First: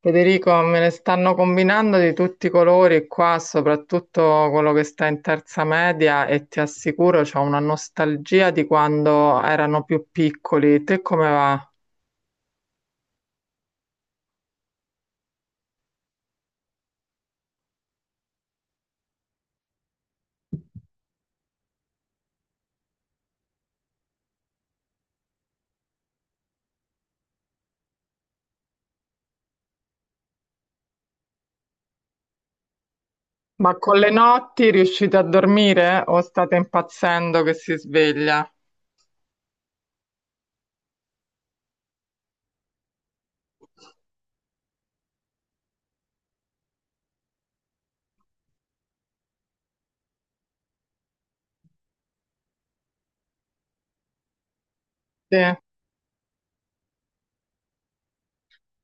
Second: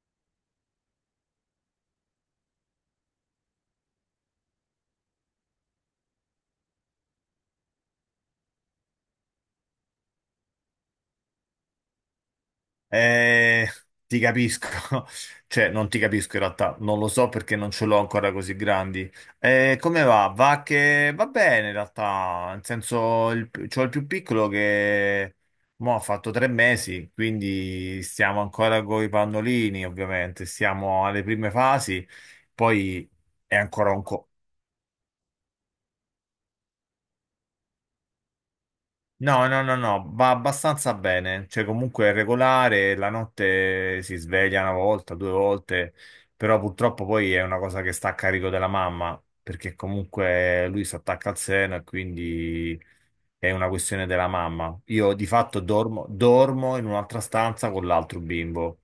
Federico, me ne stanno combinando di tutti i colori qua, soprattutto quello che sta in terza media e ti assicuro c'ho una nostalgia di quando erano più piccoli. Te come va? Eh, Ti capisco, cioè non ti capisco in realtà, non lo so perché non ce l'ho ancora così grandi. Come va? Va che va bene in realtà, nel senso c'ho il più piccolo che mo ha fatto tre mesi, quindi stiamo ancora con i pannolini ovviamente, siamo alle prime fasi, poi è Ma ancora con le notti riuscite a dormire o state impazzendo che si sveglia? No, no, no, no, va abbastanza bene, cioè comunque è regolare, la notte si sveglia una volta, due volte, però purtroppo poi è una cosa che sta a carico della mamma, perché comunque lui si attacca al seno e quindi è una questione della mamma. Io di Sì. fatto dormo, dormo in un'altra stanza con l'altro bimbo,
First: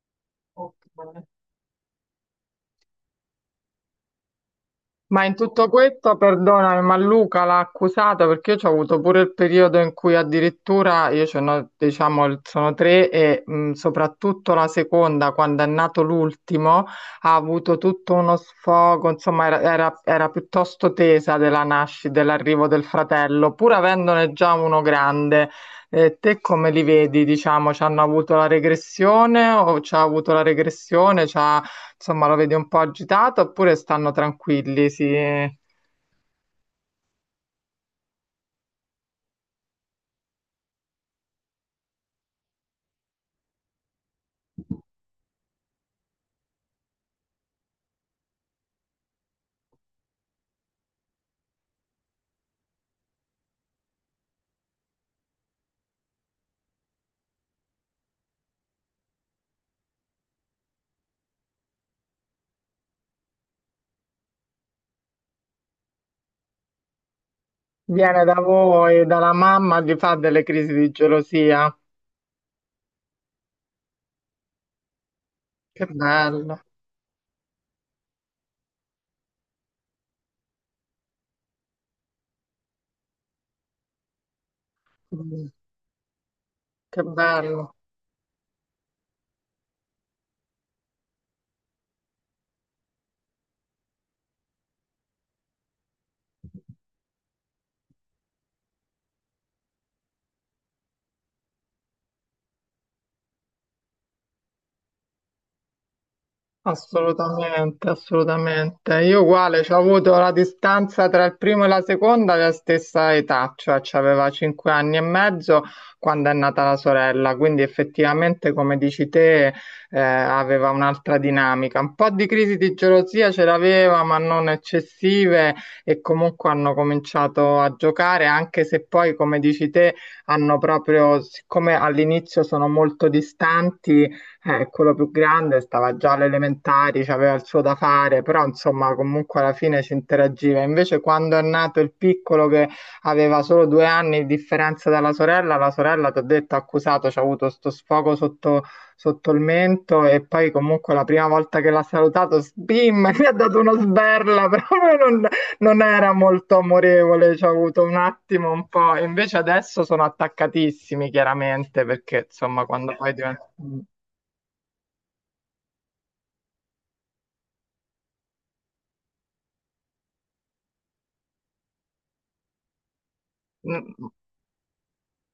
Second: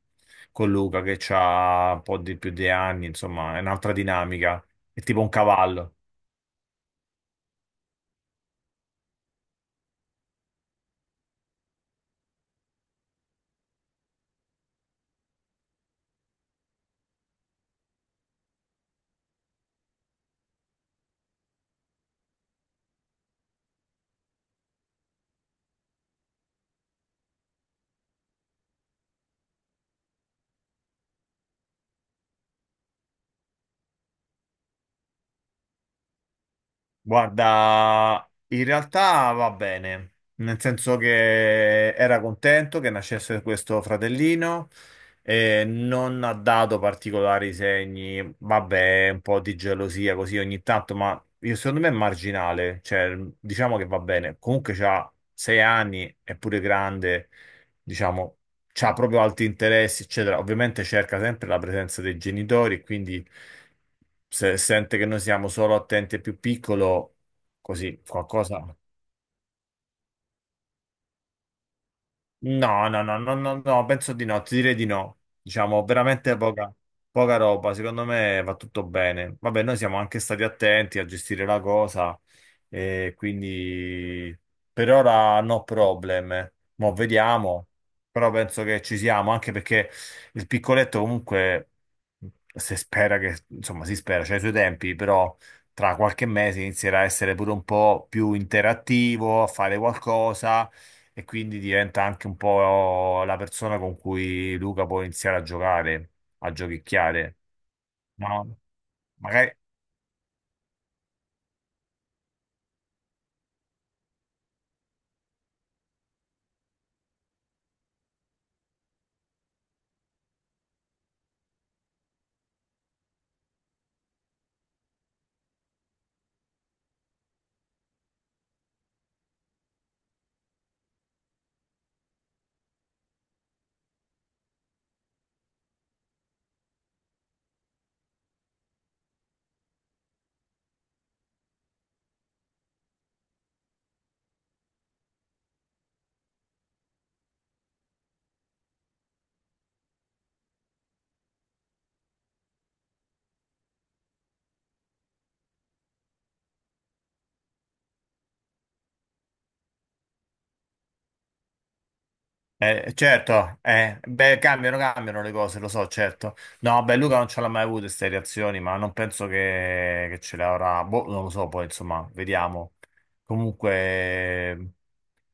con Luca che ha un po' di più di anni, insomma, è un'altra dinamica, è tipo Ma un in tutto cavallo. questo, perdonami, ma Luca l'ha accusata perché io ho avuto pure il periodo in cui addirittura io ce n'ho, diciamo, sono tre e soprattutto la seconda, quando è nato l'ultimo, ha avuto tutto uno sfogo, insomma, era piuttosto tesa della nascita, dell'arrivo del fratello, pur avendone già uno grande. Te come li vedi, diciamo, ci hanno avuto la regressione o ci ha avuto la regressione? Insomma, lo vedi un po' agitato oppure stanno tranquilli? Si... Viene Guarda, in realtà va bene, nel senso che era contento che nascesse questo fratellino e non ha dato particolari segni, vabbè, un po' di gelosia così ogni tanto, ma io, secondo me è marginale, cioè diciamo che va bene. Comunque c'ha sei anni, è pure grande, diciamo, c'ha proprio alti interessi, eccetera. Ovviamente cerca sempre la presenza dei genitori, quindi se sente che noi siamo solo attenti al più piccolo, così da qualcosa. voi, dalla mamma, gli fa delle crisi di gelosia. No, no, no, no, no, no, penso di no, ti direi di no. Che Diciamo, veramente bello. poca, poca roba, secondo me va tutto bene. Vabbè, noi siamo anche stati attenti a gestire la cosa, e quindi per ora Mm. no problem. Mo' Che vediamo, bello. però penso che ci siamo, anche perché il piccoletto comunque si spera che, insomma, si spera, c'ha i suoi tempi, però tra qualche mese inizierà a essere pure un po' più interattivo, a fare qualcosa e quindi diventa anche un po' la persona con cui Luca può iniziare a giocare, a giochicchiare, Assolutamente, no? assolutamente. Io Magari, uguale, ci ho avuto la distanza tra il primo e la seconda della stessa età, cioè ci aveva cinque anni e mezzo quando è nata la sorella, quindi effettivamente, come dici te, aveva un'altra dinamica. Un po' di crisi di gelosia ce l'aveva, ma non eccessive e comunque hanno cominciato a giocare, anche se poi, come dici te, hanno proprio, siccome all'inizio sono molto distanti quello più grande stava già alle elementari, c'aveva il suo da fare, però insomma comunque alla fine si interagiva. Invece quando è nato il piccolo che aveva solo due anni di differenza dalla sorella, la sorella ti ho detto ha accusato, c'ha avuto sto sfogo sotto, sotto il mento e poi comunque la prima volta che l'ha salutato, sbim, gli ha dato una sberla, proprio non era molto amorevole, ci ha avuto un attimo un po'. Invece adesso sono attaccatissimi chiaramente perché insomma quando poi diventa... certo, beh, cambiano le cose, lo so, certo. No, beh, Luca non ce l'ha mai avuto queste reazioni, ma non penso che ce le avrà, boh, non lo so, poi insomma, vediamo. Mm. Comunque...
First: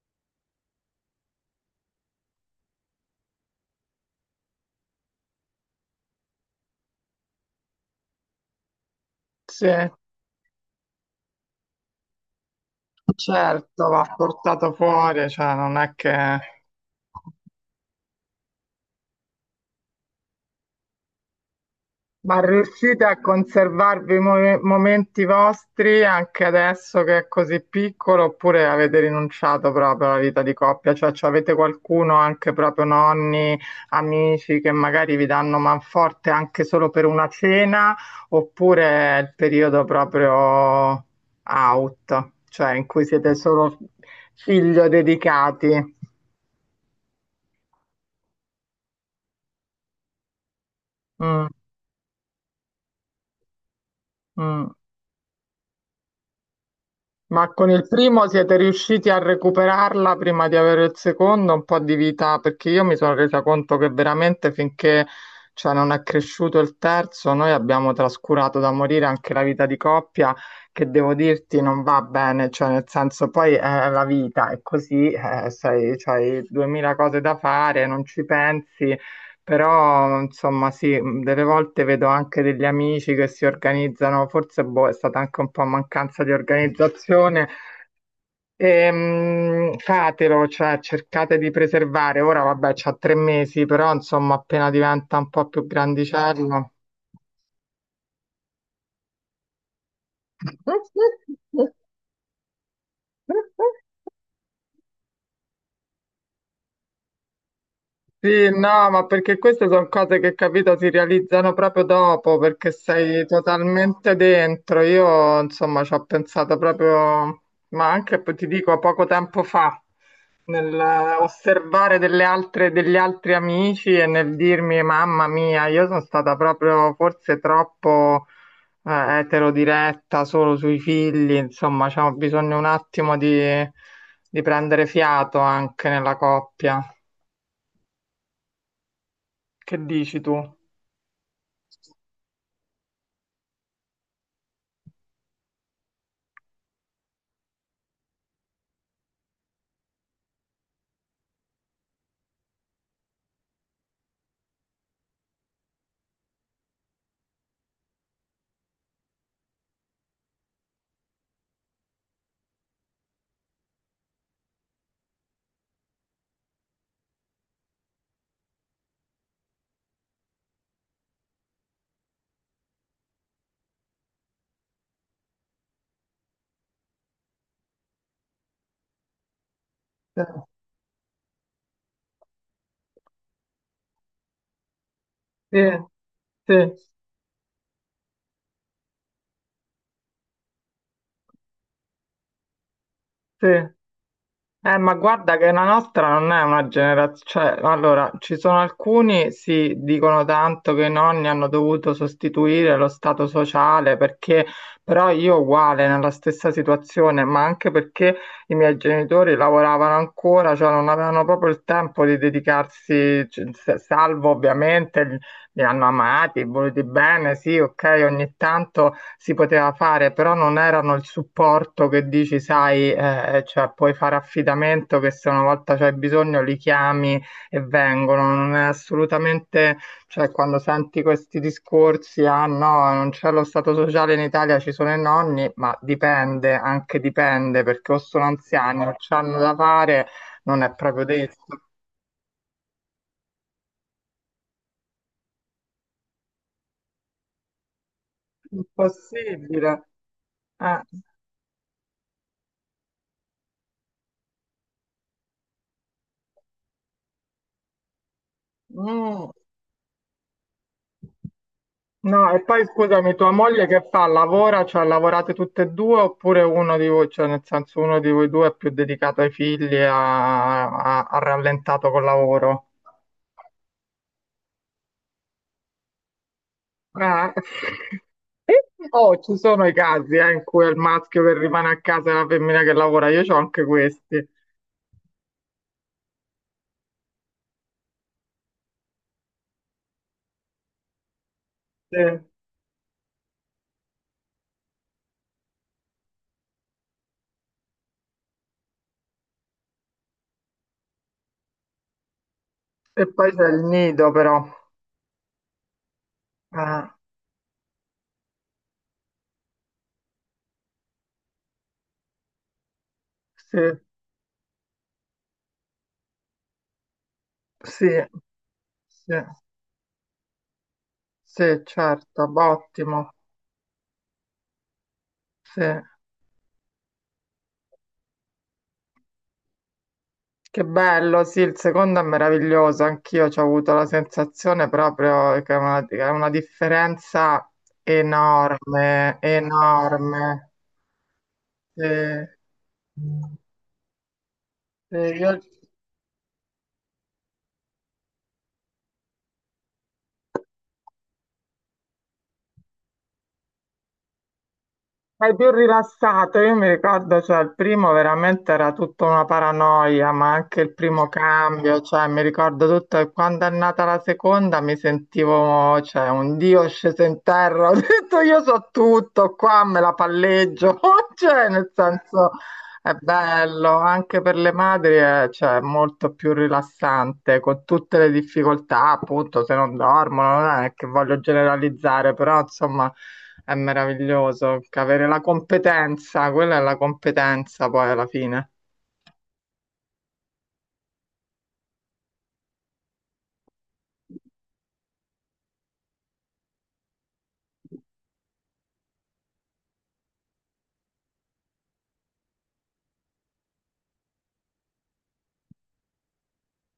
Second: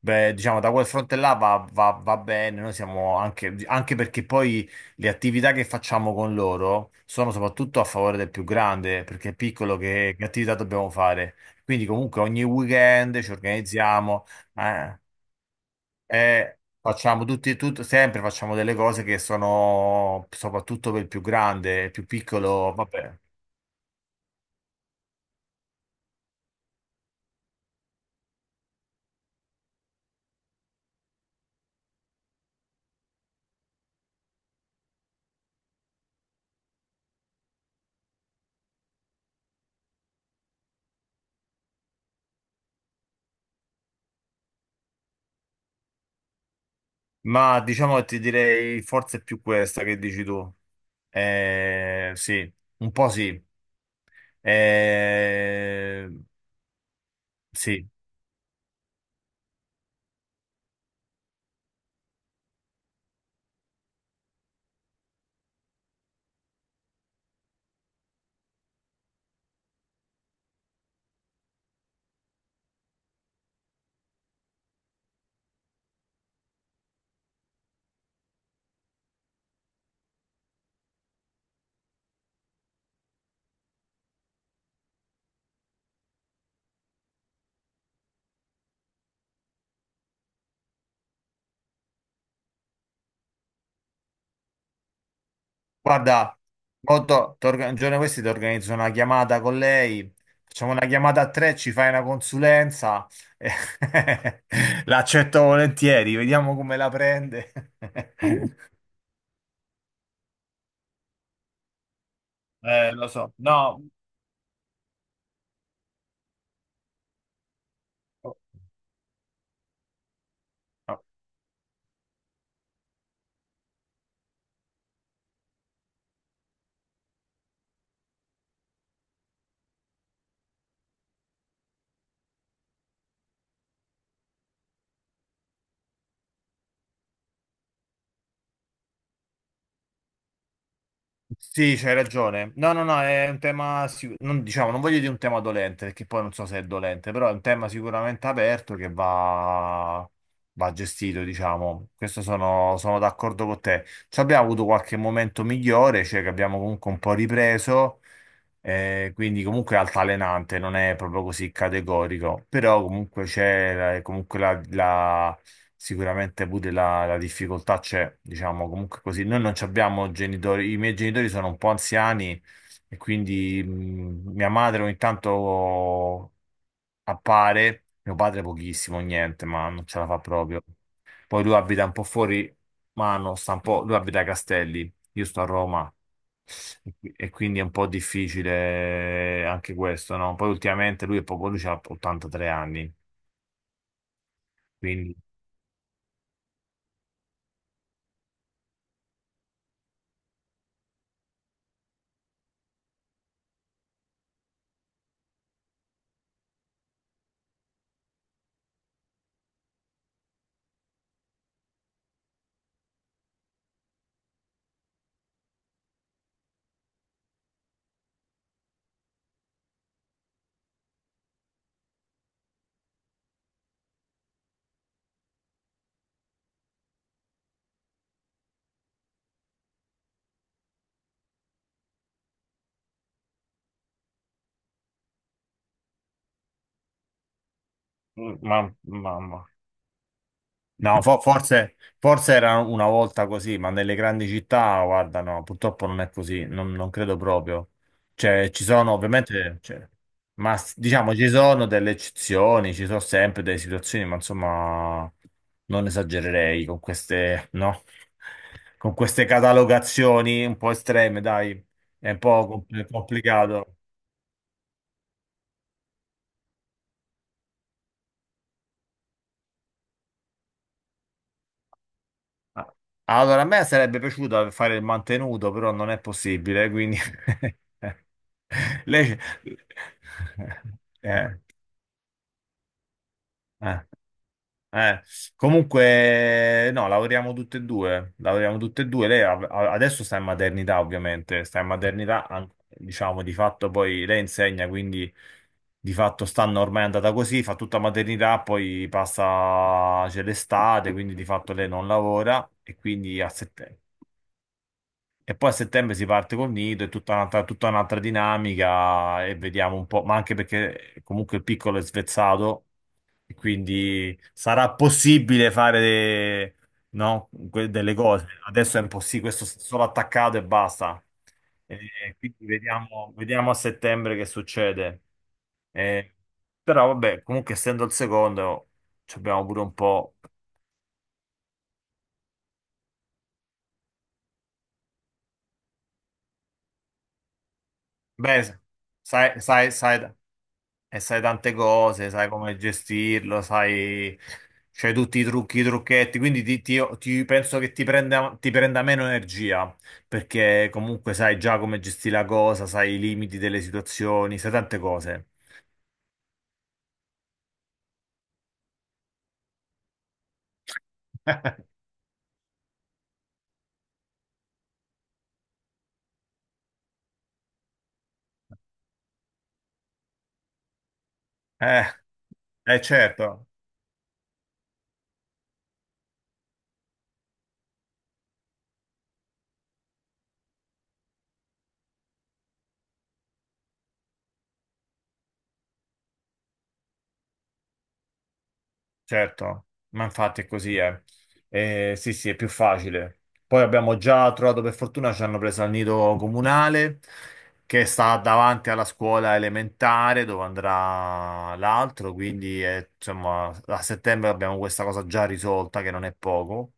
Beh, diciamo, da quel fronte là va bene, noi siamo anche, anche perché poi le attività che facciamo con loro sono soprattutto a favore del più grande, perché è Sì, piccolo che attività dobbiamo fare. Quindi comunque ogni weekend ci certo, va organizziamo, portato eh, fuori, cioè non è che... e facciamo tutti, sempre facciamo delle cose che sono soprattutto per il più grande, il più Ma piccolo, riuscite vabbè. a conservarvi i momenti vostri anche adesso che è così piccolo, oppure avete rinunciato proprio alla vita di coppia? Cioè, avete qualcuno, anche proprio nonni, amici, che magari vi danno manforte anche solo per una cena, oppure è il periodo proprio out, cioè in cui siete solo figlio dedicati? Ma diciamo che ti direi forse è più questa che dici tu. Mm, Sì, un po' sì. mm. Eh, Ma con il sì, primo siete riusciti a recuperarla prima di avere il secondo un po' di vita? Perché io mi sono resa conto che veramente finché non è cresciuto il terzo, noi abbiamo trascurato da morire anche la vita di coppia, che devo dirti non va bene, cioè nel senso poi è la vita, è così, sei, c'hai duemila cose da fare, non ci pensi. Però, insomma, sì, delle volte vedo anche degli amici che si organizzano, forse boh, è stata anche un po' mancanza di organizzazione. Fatelo, cioè cercate di preservare. Ora, vabbè, c'ha tre mesi, però, insomma, appena diventa un po' più guarda, grandicello. mo to- ti orga- un giorno di questi ti organizzo una chiamata con lei, facciamo una chiamata a tre, ci fai una consulenza, eh, l'accetto volentieri, vediamo come la prende. Sì, no, ma perché queste sono cose che, capito, si realizzano proprio dopo, perché lo sei so, no. totalmente dentro. Io, insomma, ci ho pensato proprio, ma anche, poi ti dico, poco tempo fa, nel osservare delle altre, degli altri amici e nel dirmi, mamma mia, io sono stata proprio forse troppo eterodiretta, solo sui figli, insomma, c'ho bisogno un attimo di prendere fiato anche nella coppia. Che dici tu? Sì, c'hai ragione. No, no, no, è un tema, sicu- non, diciamo, non voglio dire un tema dolente, perché poi non so se è dolente, però è un tema sicuramente aperto che va gestito, diciamo. Questo sono, sono d'accordo con te. Ci abbiamo avuto qualche momento migliore, cioè che abbiamo comunque un po' ripreso, quindi comunque è altalenante, non è proprio così categorico, però comunque comunque la... Sicuramente pure la difficoltà c'è, diciamo, comunque così. Noi non ci abbiamo genitori, i miei genitori sono un po' anziani e quindi mia madre ogni tanto appare, mio padre pochissimo, niente, ma non ce la fa Sì, proprio. Poi lui abita un po' fuori mano, sta un po', lui abita a Castelli, io sto a Roma sì, e quindi è un po' difficile anche questo, no? Poi ultimamente lui è poco, lui ha 83 anni, sì. Ma quindi... guarda che la nostra non è una generazione, cioè, allora, ci sono alcuni, sì, dicono tanto che i nonni hanno dovuto sostituire lo stato sociale perché, però io uguale, nella stessa situazione, ma anche perché i miei genitori lavoravano ancora, cioè non avevano proprio il tempo di dedicarsi, salvo ovviamente li hanno amati, voluti bene, sì, ok, ogni tanto si poteva fare, però non erano il supporto che dici, sai, cioè puoi fare affidamento che se una volta c'hai bisogno li chiami e vengono. Non è assolutamente, cioè quando senti questi discorsi, ah no, non c'è lo stato sociale in Italia, ci sono i nonni, ma dipende, anche dipende, perché o sono Mm, ma, anziani, o c'hanno mamma. da fare, non è No, proprio detto. forse, forse era una volta così, ma nelle grandi città, guarda, no, purtroppo non è così, non, non credo proprio. Cioè, ci sono ovviamente, Impossibile. cioè, Eh. diciamo ci sono delle eccezioni, ci sono sempre delle situazioni, ma insomma, non esagererei con queste, no? Con queste Mm. catalogazioni un po' estreme, dai, è un No, e po' poi scusami, tua moglie complicato. che fa? Lavora, cioè lavorate tutte e due oppure uno di voi, cioè nel senso uno di voi due è più dedicato ai figli, ha rallentato col lavoro? Ah, allora, a me sarebbe piaciuto fare il mantenuto, però non è possibile, quindi... Ah. Oh, Lei... ci sono i casi in cui è il maschio che Eh, rimane a casa e la femmina che lavora, io ho anche eh, questi. eh. Comunque, no, lavoriamo tutte e due, lavoriamo tutte e due. Adesso sta in maternità, ovviamente, sta in Sì. E maternità, diciamo, di fatto poi lei insegna, quindi di fatto stanno ormai è andata così, fa tutta maternità, poi passa, c'è l'estate, quindi di fatto lei non lavora e quindi a poi c'è il settembre. nido però. E poi a settembre si parte col nido, è Ah, tutta un'altra dinamica e vediamo un po', ma anche perché comunque il piccolo è svezzato e sì, quindi sarà possibile fare de- no, que- sì, delle cose. Adesso è sì, impossibile, questo è solo attaccato e basta. sì, E certo, quindi ottimo, vediamo, vediamo a settembre che succede. sì. Eh, però vabbè, comunque essendo il secondo, ci abbiamo pure un po'. Che bello, sì, il secondo è meraviglioso, anch'io ci ho avuto la sensazione proprio che è una differenza Beh, enorme, sai, sai, sai, enorme. e sai tante Sì. cose, sai come gestirlo, sai, c'hai Sì, tutti i io- trucchi, i trucchetti, quindi penso che ti prenda meno energia, perché comunque sai già come gestire la cosa, sai i limiti delle situazioni, sai tante cose. È più rilassato, io mi ricordo, cioè, il primo veramente era tutta una paranoia, ma anche il primo cambio, cioè, mi ricordo tutto, e quando è nata la seconda mi sentivo, cioè, un dio sceso in terra, ho detto io so tutto, qua me la palleggio, cioè, nel Eh, senso, eh è certo. bello, anche per le madri è, cioè, molto più rilassante, con tutte le difficoltà, appunto, se non dormono, non è che voglio generalizzare, però, insomma... È meraviglioso che avere la competenza, quella è la competenza poi alla fine. Certo, ma infatti è così, eh. Sì, sì, è più facile. Poi abbiamo già trovato, per fortuna, ci hanno preso al nido comunale che sta davanti alla scuola elementare dove andrà l'altro, quindi insomma a settembre abbiamo questa cosa già risolta che non è poco.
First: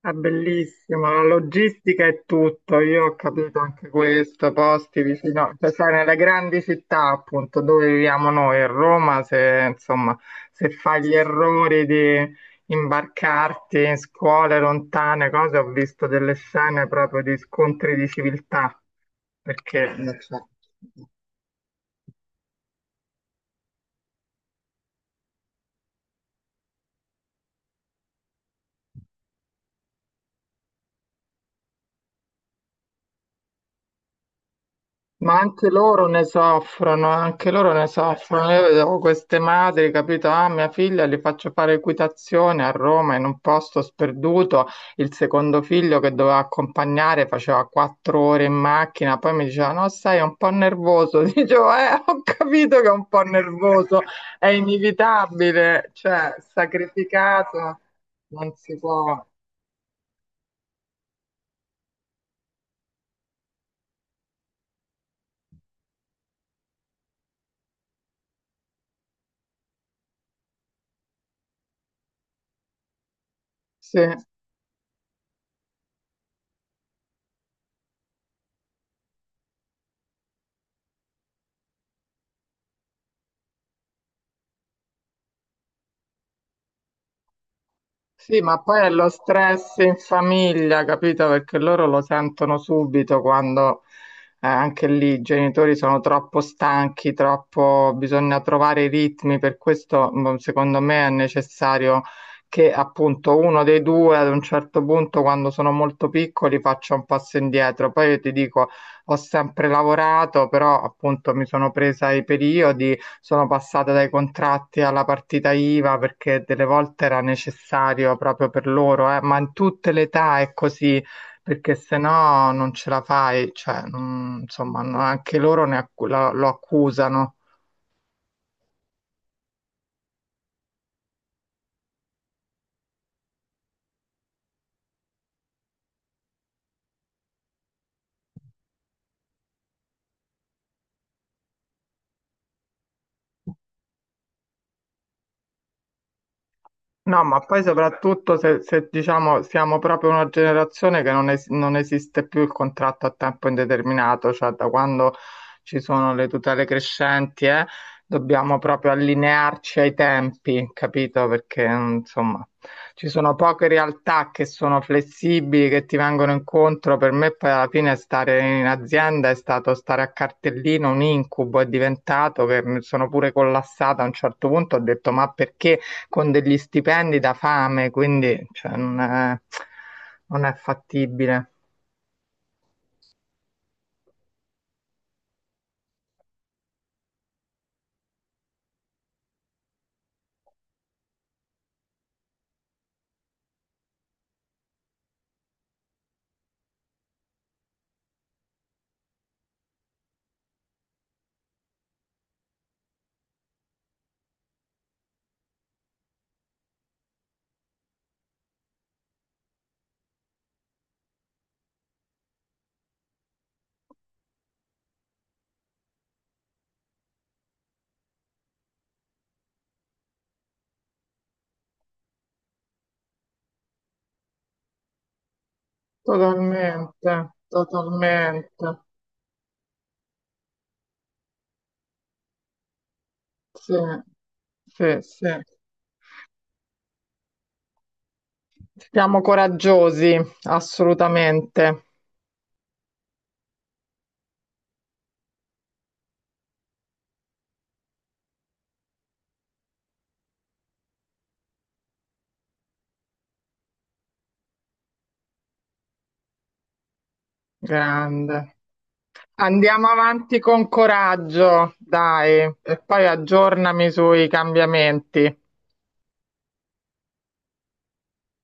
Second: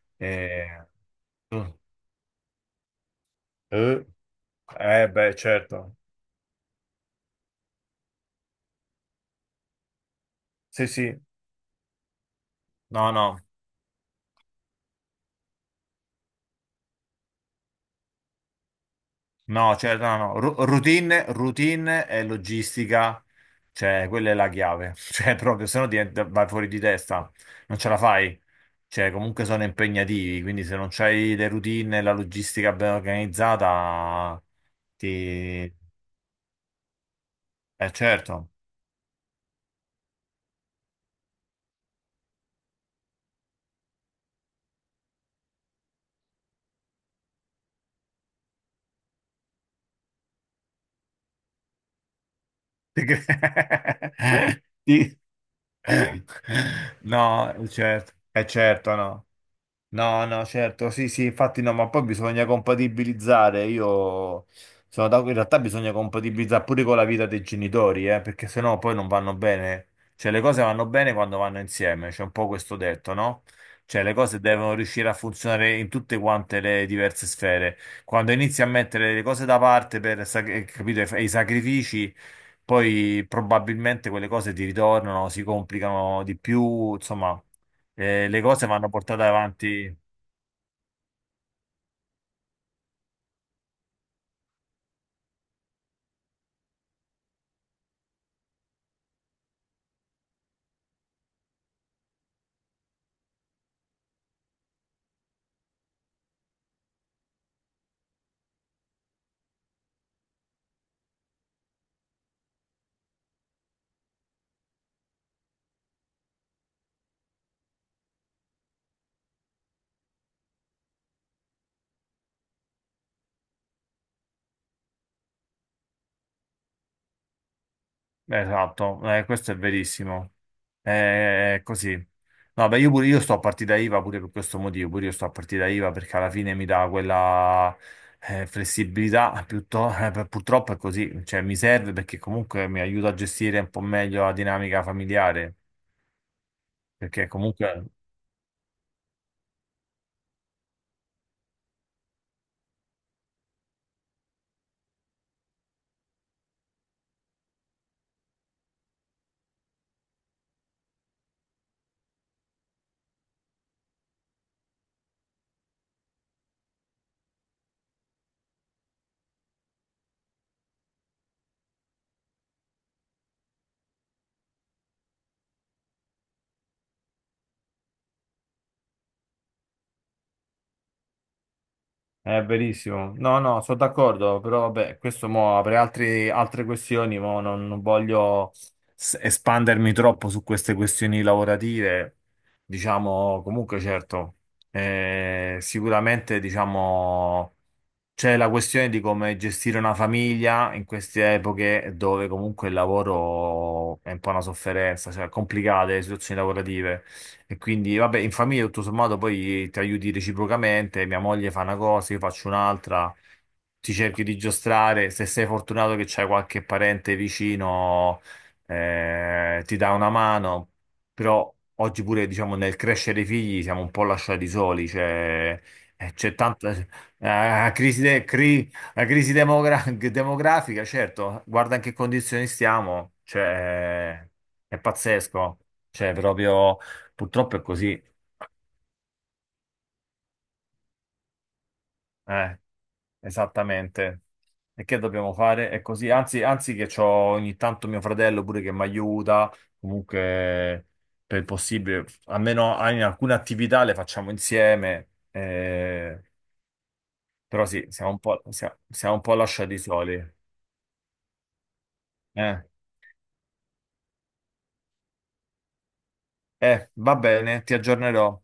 È Eh, bellissimo, la logistica è tutto, io ho capito anche eh, questo, posti beh, vicino, cioè sai, certo. nelle grandi città appunto dove viviamo noi, a Roma, se insomma, se Sì, fai gli sì. errori di No, no. imbarcarti in scuole lontane, cose, ho visto delle scene proprio di scontri di civiltà, No, perché cioè, non no, no, so. Routine, routine e logistica, cioè, quella è la chiave, cioè, proprio, se no vai fuori di testa, non ce la fai, cioè, comunque sono impegnativi, quindi se non c'hai le routine e la logistica ben organizzata, Ma anche ti... loro ne soffrono, anche loro ne certo. soffrono. Io vedevo queste madri, capito? Ah, mia figlia li faccio fare equitazione a Roma in un posto sperduto. Il secondo figlio che doveva accompagnare faceva quattro ore in macchina, poi mi diceva: No, sai, è un po' nervoso. Dicevo, ho capito che è Ti un po' nervoso, è cre- ti- inevitabile, cioè, No, sacrificato certo, è non si certo, può. no. No, no, certo, sì, sì, infatti no, ma poi bisogna compatibilizzare, io in realtà bisogna compatibilizzare pure con la vita dei genitori, perché sennò poi non vanno bene, cioè le cose vanno bene quando vanno insieme, c'è un po' questo detto, no? Sì. Cioè le cose devono riuscire a funzionare in tutte quante le diverse sfere, quando inizi a mettere le cose da parte per, capito, e i sacrifici, poi probabilmente quelle cose ti ritornano, si complicano di più, insomma, Sì, le ma cose poi vanno è lo portate stress in avanti. famiglia, capito? Perché loro lo sentono subito quando anche lì i genitori sono troppo stanchi, troppo... bisogna trovare i ritmi, per questo secondo me è necessario che appunto uno dei due ad un certo punto, quando sono molto piccoli, faccia un passo indietro. Poi io ti dico, ho sempre lavorato, però appunto mi sono presa i periodi sono passate dai contratti alla partita IVA perché delle volte era necessario proprio per loro, ma in tutte le età è così, perché se no non ce la fai, cioè, insomma, anche loro lo accusano. Esatto, questo è verissimo. È così. No, beh, io, pure, io sto a partita IVA pure per questo motivo, pure io sto a partita IVA perché alla fine mi dà quella flessibilità, purtroppo è così, cioè mi serve perché comunque mi aiuta a gestire un po' meglio la dinamica familiare, No, perché ma poi comunque... soprattutto se, se, diciamo siamo proprio una generazione che non esiste più il contratto a tempo indeterminato, cioè da quando ci sono le tutele crescenti, dobbiamo proprio allinearci ai tempi, capito? Perché insomma ci sono poche realtà che sono flessibili, che ti vengono incontro. Per me poi alla fine stare in azienda è stato stare a cartellino, un incubo, è diventato che mi sono pure collassata a un certo punto, ho detto ma perché? Con degli stipendi da fame, quindi cioè, non è fattibile. È verissimo. No, no, sono d'accordo, però vabbè, questo mo apre altre questioni, mo non, non voglio espandermi troppo su queste questioni lavorative. Diciamo, comunque, certo, sicuramente, diciamo. C'è la questione di come gestire una famiglia in queste epoche dove comunque il lavoro è un po' una sofferenza, cioè complicate le situazioni lavorative. E quindi, vabbè, in famiglia tutto sommato poi ti aiuti reciprocamente, mia moglie fa una cosa, io faccio un'altra, ti cerchi di giostrare, se sei fortunato che c'hai qualche parente vicino, ti dà una mano, però oggi pure, diciamo, nel crescere i figli siamo un po' lasciati soli, cioè... c'è tanta, Totalmente, la crisi, totalmente. La crisi demografica, certo, guarda in che condizioni stiamo, Sì, cioè, è sì, sì. pazzesco, cioè, proprio, purtroppo è così, Siamo coraggiosi, assolutamente. eh, esattamente. E che dobbiamo fare? È così, anzi, anzi che c'ho ogni tanto mio fratello pure che mi aiuta, comunque, per il possibile, almeno in alcune attività le facciamo insieme, però sì, siamo un po', Grande. siamo un po' lasciati Andiamo soli, avanti con coraggio, dai, eh. e poi aggiornami sui cambiamenti. Va bene, ti aggiornerò.